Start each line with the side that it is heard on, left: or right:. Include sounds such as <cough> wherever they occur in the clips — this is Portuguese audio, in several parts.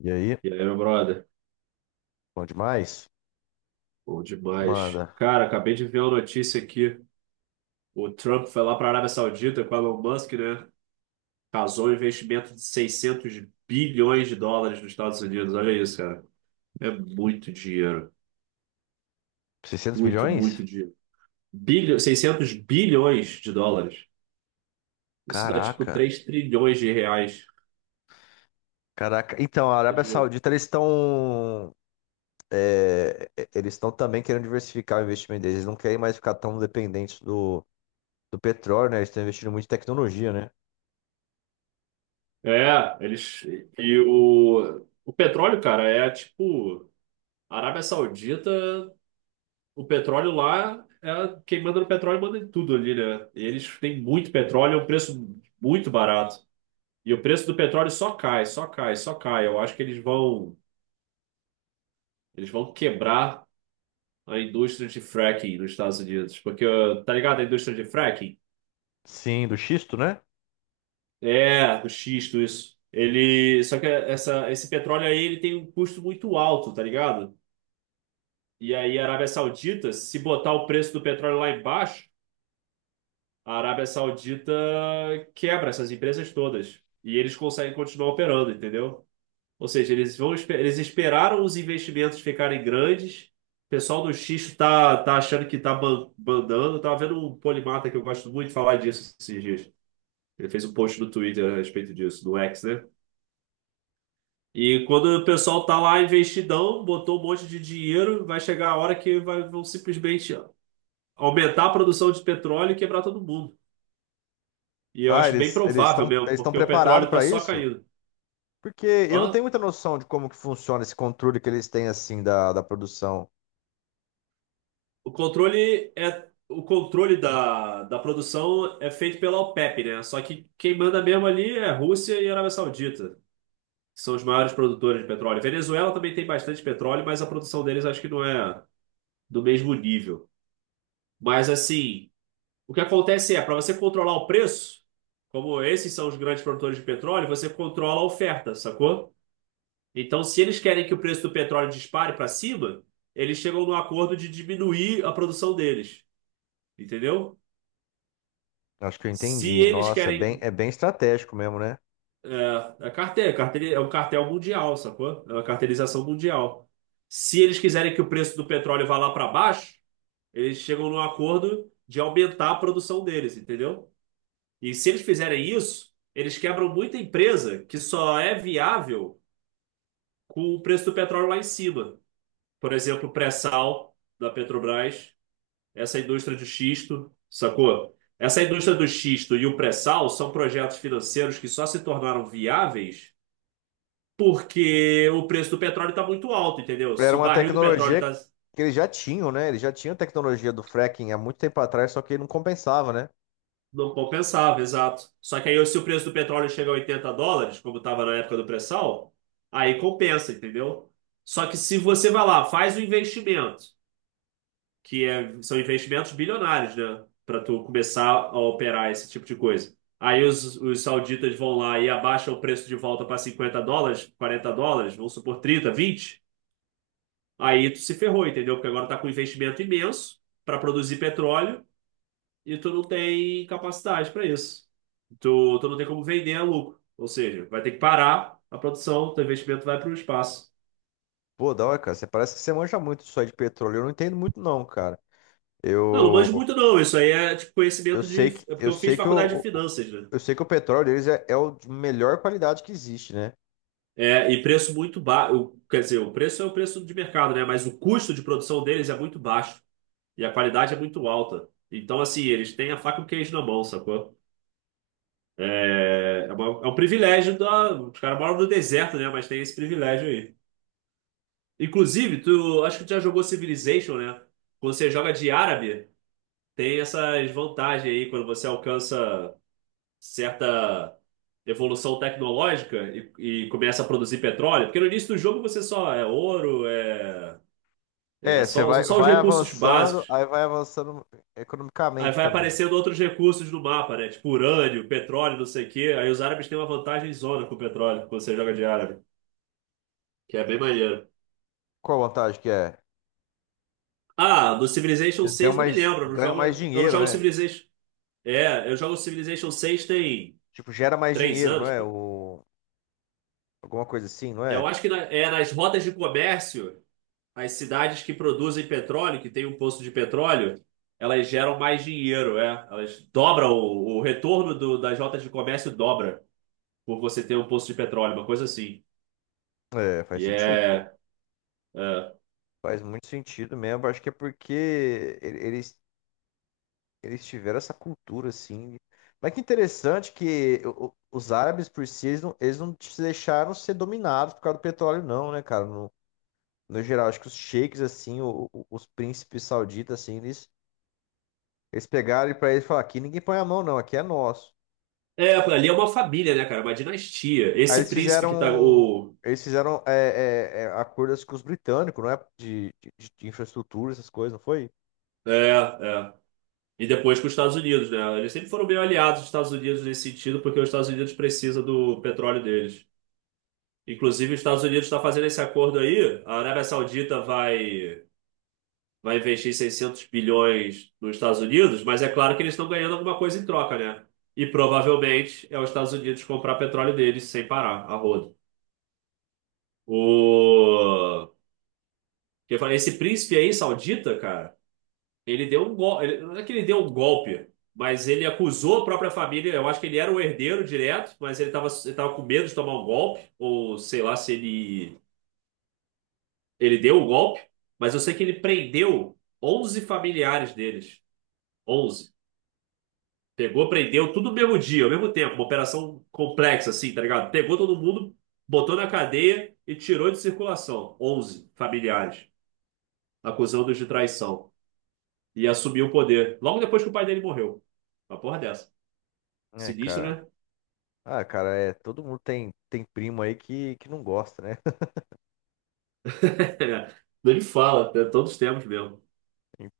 left: E aí?
right: E aí, meu brother?
left: Bom demais?
right: Bom demais.
left: Manda.
right: Cara, acabei de ver uma notícia aqui. O Trump foi lá para a Arábia Saudita com o Elon Musk, né? Casou um investimento de 600 bilhões de dólares nos Estados Unidos. Olha isso, cara. É muito dinheiro.
left: seiscentos
right: Muito,
left: bilhões?
right: muito dinheiro. Seiscentos bilhões de dólares. Isso dá tipo
left: Caraca.
right: 3 trilhões de reais.
left: Caraca. Então, a Arábia
right: Imagina.
left: Saudita, eles estão. Eles estão também querendo diversificar o investimento deles. Eles não querem mais ficar tão dependentes do petróleo, né? Eles estão investindo muito em tecnologia, né?
right: É, eles. E o petróleo, cara, é tipo. A Arábia Saudita. O petróleo lá, quem manda no petróleo manda em tudo ali, né? E eles têm muito petróleo, é um preço muito barato. E o preço do petróleo só cai, só cai, só cai. Eu acho que eles vão, Eles vão quebrar a indústria de fracking nos Estados Unidos. Porque, ó, tá ligado? A indústria de fracking?
left: Sim, do xisto, né?
right: É, o xisto, isso. Ele, só que essa, Esse petróleo aí, ele tem um custo muito alto, tá ligado? E aí a Arábia Saudita, se botar o preço do petróleo lá embaixo, a Arábia Saudita quebra essas empresas todas e eles conseguem continuar operando, entendeu? Ou seja, eles esperaram os investimentos ficarem grandes. O pessoal do Xixo tá achando que tá bandando. Tava vendo um polimata que eu gosto muito de falar disso esses dias. Ele fez um post no Twitter a respeito disso, no X, né? E quando o pessoal tá lá investidão, botou um monte de dinheiro, vai chegar a hora que vão simplesmente aumentar a produção de petróleo e quebrar todo mundo. E eu
left: Ah,
right: acho bem
left: eles eles estão
right: provável mesmo,
left: eles estão
right: porque o petróleo
left: preparados
right: está
left: para
right: só
left: isso?
right: caindo.
left: Porque eu não
right: Hã?
left: tenho muita noção de como que funciona esse controle que eles têm assim da produção.
right: O controle da produção é feito pela OPEP, né? Só que quem manda mesmo ali é Rússia e Arábia Saudita, que são os maiores produtores de petróleo. Venezuela também tem bastante petróleo, mas a produção deles acho que não é do mesmo nível. Mas assim, o que acontece é, para você controlar o preço, como esses são os grandes produtores de petróleo, você controla a oferta, sacou? Então, se eles querem que o preço do petróleo dispare para cima, eles chegam no acordo de diminuir a produção deles, entendeu?
left: Acho que eu
right: Se
left: entendi.
right: eles
left: Nossa, é bem,
right: querem.
left: é bem estratégico mesmo, né?
right: É, é cartel, cartel, é um cartel mundial, sacou? É uma cartelização mundial. Se eles quiserem que o preço do petróleo vá lá para baixo, eles chegam no acordo de aumentar a produção deles, entendeu? E se eles fizerem isso, eles quebram muita empresa que só é viável com o preço do petróleo lá em cima. Por exemplo, o pré-sal da Petrobras. Essa indústria de xisto, sacou? Essa indústria do xisto e o pré-sal são projetos financeiros que só se tornaram viáveis porque o preço do petróleo está muito alto, entendeu?
left: Era
right: Se o
left: uma
right: barril do petróleo
left: tecnologia
right: tá,
left: que eles já tinham, né? Eles já tinham tecnologia do fracking há muito tempo atrás, só que não compensava, né?
right: não compensava, exato. Só que aí, se o preço do petróleo chega a 80 dólares, como estava na época do pré-sal, aí compensa, entendeu? Só que se você vai lá, faz o investimento, são investimentos bilionários, né? Para tu começar a operar esse tipo de coisa. Aí os sauditas vão lá e abaixam o preço de volta para 50 dólares, 40 dólares, vamos supor 30, 20. Aí tu se ferrou, entendeu? Porque agora tá com um investimento imenso para produzir petróleo e tu não tem capacidade para isso. Tu não tem como vender a lucro. Ou seja, vai ter que parar a produção, teu investimento vai para o espaço.
left: Pô, da hora, cara, você parece que você manja muito disso aí de petróleo. Eu não entendo muito, não, cara.
right: Não, não
left: Eu,
right: manjo muito não. Isso aí é tipo conhecimento de. É porque
left: eu
right: eu fiz
left: sei que,
right: faculdade de
left: o,
right: finanças, né?
left: eu sei que o petróleo deles é, é o de melhor qualidade que existe, né?
right: É, e preço muito baixo. Quer dizer, o preço é o preço de mercado, né? Mas o custo de produção deles é muito baixo e a qualidade é muito alta. Então, assim, eles têm a faca e o queijo na mão, sacou? É um privilégio da. Os caras moram no deserto, né? Mas tem esse privilégio aí. Inclusive, tu acho que tu já jogou Civilization, né? Quando você joga de árabe, tem essas vantagens aí quando você alcança certa evolução tecnológica e começa a produzir petróleo, porque no início do jogo você só é ouro,
left: É, você
right: são
left: vai,
right: só os
left: vai
right: recursos
left: avançando,
right: básicos.
left: aí vai avançando
right: Aí
left: economicamente
right: vai
left: também.
right: aparecendo outros recursos no mapa, né? Tipo urânio, petróleo, não sei o quê. Aí os árabes têm uma vantagem zona com o petróleo, quando você joga de árabe, que é bem maneiro.
left: Qual a vantagem que é?
right: Ah, no Civilization
left: Eles ganham
right: seis não me
left: mais,
right: lembro,
left: ganham mais
right: eu não
left: dinheiro,
right: jogo
left: né?
right: Civilization. É, eu jogo Civilization seis tem
left: Tipo, gera mais
right: três
left: dinheiro, não
right: anos,
left: é?
right: pô.
left: O, alguma coisa assim, não
right: Eu
left: é?
right: acho que na- é nas rotas de comércio. As cidades que produzem petróleo, que tem um poço de petróleo, elas geram mais dinheiro, é. Elas dobram o retorno das rotas de comércio dobra por você ter um poço de petróleo, uma coisa assim.
left: É, faz
right: E
left: sentido, pô.
right: é, é,
left: Faz muito sentido mesmo. Acho que é porque ele- eles, eles tiveram essa cultura, assim. Mas que interessante que os árabes, por si, eles não se deixaram ser dominados por causa do petróleo, não, né, cara? No, no geral, acho que os sheiks, assim, os príncipes sauditas, assim, eles pegaram e pra eles falaram, aqui ninguém põe a mão, não, aqui é nosso.
right: é, ali é uma família, né, cara? Uma dinastia.
left: Aí
right: Esse
left: eles
right: príncipe que tá
left: fizeram,
right: o
left: eles fizeram é, é, é, acordos com os britânicos, não é? De infraestrutura, essas coisas, não foi?
right: é, é. E depois com os Estados Unidos, né? Eles sempre foram meio aliados dos Estados Unidos nesse sentido, porque os Estados Unidos precisa do petróleo deles. Inclusive, os Estados Unidos está fazendo esse acordo aí. A Arábia Saudita vai investir 600 bilhões nos Estados Unidos, mas é claro que eles estão ganhando alguma coisa em troca, né? E provavelmente é os Estados Unidos comprar petróleo deles sem parar, a rodo. O... Eu falei, esse príncipe aí, saudita, cara, ele deu um golpe. Não é que ele deu um golpe, mas ele acusou a própria família. Eu acho que ele era o herdeiro direto, mas ele tava com medo de tomar um golpe, ou sei lá se ele, ele deu um golpe. Mas eu sei que ele prendeu 11 familiares deles. 11. Pegou, prendeu tudo no mesmo dia, ao mesmo tempo. Uma operação complexa, assim, tá ligado? Pegou todo mundo, botou na cadeia e tirou de circulação. 11 familiares, acusando-os de traição. E assumiu o poder. Logo depois que o pai dele morreu. Uma porra dessa.
left: É,
right: Sinistro,
left: cara.
right: né?
left: Ah, cara, é, todo mundo tem, primo aí que não gosta, né? <laughs>
right: <laughs> Ele fala, é todos os tempos mesmo.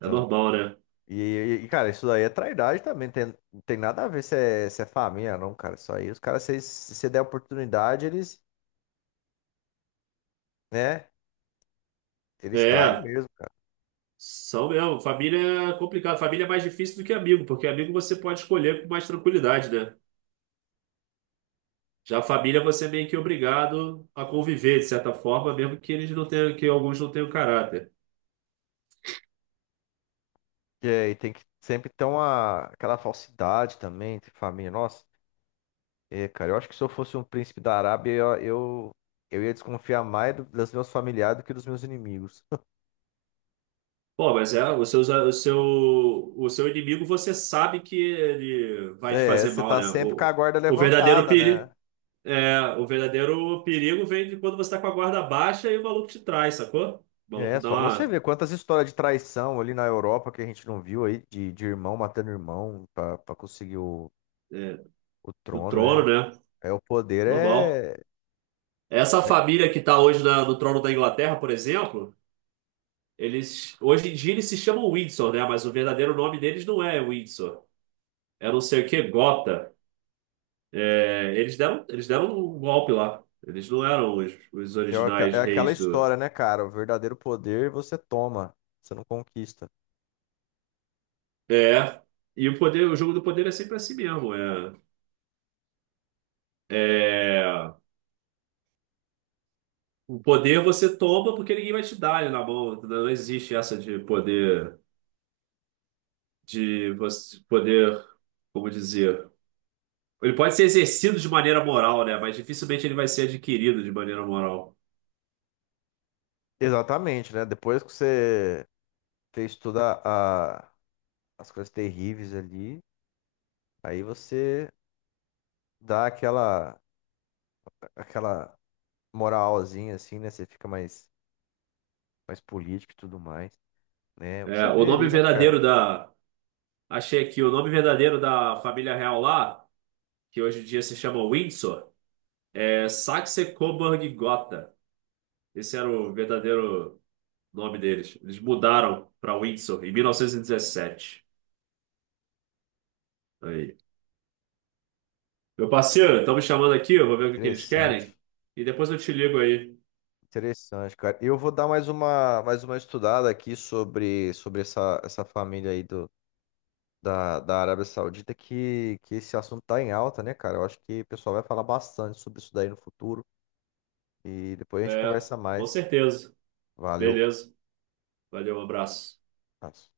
right: É normal, né?
left: e, e, cara, isso daí é trairagem também, não tem nada a ver se é família, não, cara. Isso aí, os caras, se você der oportunidade, eles, né, eles traem
right: É,
left: mesmo, cara.
right: são mesmo. Família é complicado. Família é mais difícil do que amigo, porque amigo você pode escolher com mais tranquilidade, né? Já a família você é meio que obrigado a conviver, de certa forma, mesmo que eles não tenham, que alguns não tenham caráter.
left: E, aí tem que sempre ter uma, aquela falsidade também, entre família. Nossa, é, cara, eu acho que se eu fosse um príncipe da Arábia, eu ia desconfiar mais dos meus familiares do que dos meus inimigos. <laughs>
right: Pô, mas é, o seu inimigo você sabe que ele vai te
left: É,
right: fazer
left: você
right: mal,
left: tá
right: né?
left: sempre com a guarda
right: O verdadeiro
left: levantada, né?
right: perigo, o verdadeiro perigo vem de quando você tá com a guarda baixa e o maluco te trai, sacou? O maluco
left: É,
right: dá
left: só você
right: uma,
left: ver quantas histórias de traição ali na Europa que a gente não viu aí, de irmão matando irmão pra conseguir o,
right: é,
left: o
right: no
left: trono,
right: trono,
left: né?
right: né?
left: É, o poder
right: Normal. Essa
left: né, que-
right: família que tá hoje no trono da Inglaterra, por exemplo. Eles, hoje em dia eles se chamam Windsor, né? Mas o verdadeiro nome deles não é Windsor. É não sei o que, Gotha. É, eles deram um golpe lá. Eles não eram os
left: é, aqua-
right: originais
left: é aquela
right: reis do.
left: história, né, cara? O verdadeiro poder você toma, você não conquista.
right: É. E o poder, o jogo do poder é sempre assim mesmo. É, o poder você toma porque ninguém vai te dar ele na mão. Não existe essa de poder, de você poder, como dizer. Ele pode ser exercido de maneira moral, né? Mas dificilmente ele vai ser adquirido de maneira moral.
left: Exatamente, né? Depois que você fez toda as coisas terríveis ali, aí você dá aquela moralzinha assim, né? Você fica mais político e tudo mais, né?
right: É,
left: Você
right: o
left: vê
right: nome
left: ali, né, cara?
right: verdadeiro da. Achei aqui, o nome verdadeiro da família real lá, que hoje em dia se chama Windsor, é Saxe-Coburg-Gotha. Esse era o verdadeiro nome deles. Eles mudaram para Windsor em 1917. Aí. Meu parceiro, estão me chamando aqui, eu vou ver o que que eles querem.
left: Interessante,
right: E depois eu te ligo aí.
left: interessante, cara. Eu vou dar mais uma estudada aqui sobre essa, essa família aí da Arábia Saudita, que esse assunto tá em alta, né, cara? Eu acho que o pessoal vai falar bastante sobre isso daí no futuro e depois a gente
right: É,
left: conversa
right: com
left: mais.
right: certeza.
left: Valeu.
right: Beleza. Valeu, um abraço.
left: Abraço.